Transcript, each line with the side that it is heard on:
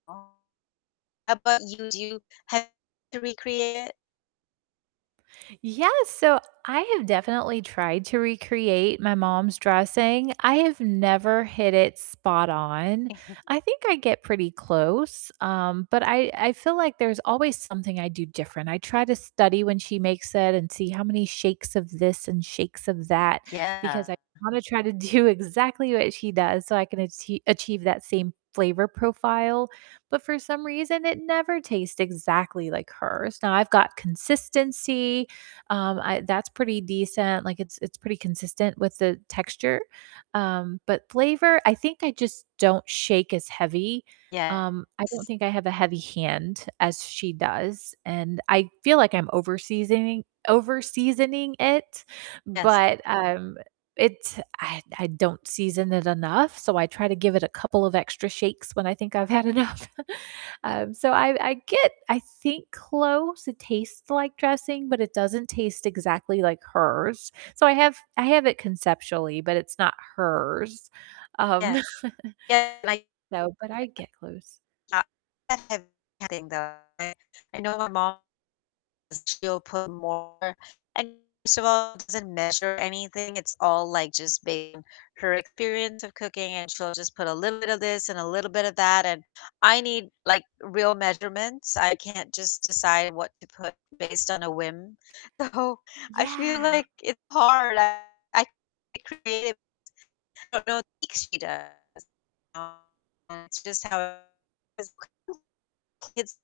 left: Oh. How 'bout you? Do you have to recreate it?
right: Yeah, so I have definitely tried to recreate my mom's dressing, I have never hit it spot-on, I think I get pretty close, um, but I I feel like there's always something I do different. I try to study when she makes it and see how many shakes of this and shakes of that, because
left: Yeah.
right: I wanna try to do exactly what she does, so I can achie achieve that same flavor profile, but for some reason, it never tastes exactly like hers. Now, I've got consistency, um, I that's pretty decent, like, it's it's pretty consistent with the texture, um, but flavor, I think I just don't shake as heavy. Um, I don't
left: Yes.
right: think I have a heavy hand as she does, and I feel like I'm overseasoning overseasoning it,
left: Yes.
right: but, um, it's I I don't season it enough, so I try to give it a couple of extra shakes when I think I've had enough. Um, so I I get, I think, close, it tastes like dressing, but it doesn't taste exactly like hers. So I have I have it conceptually, but it's not hers, um
left: Yes. Yeah, like
right: No, but I get close.
left: [unintelligible] I know my mom, she'll put more and first of all, doesn't measure anything. It's all, like, just based on her experience of cooking, and she'll just put a little bit of this and a little bit of that, and I need, like, real measurements, I can't just decide what to put based on a whim, so, I feel
right: Yeah.
left: like it's hard. I I create [unintelligible] I don't think she does. Um, it's just how [unintelligible]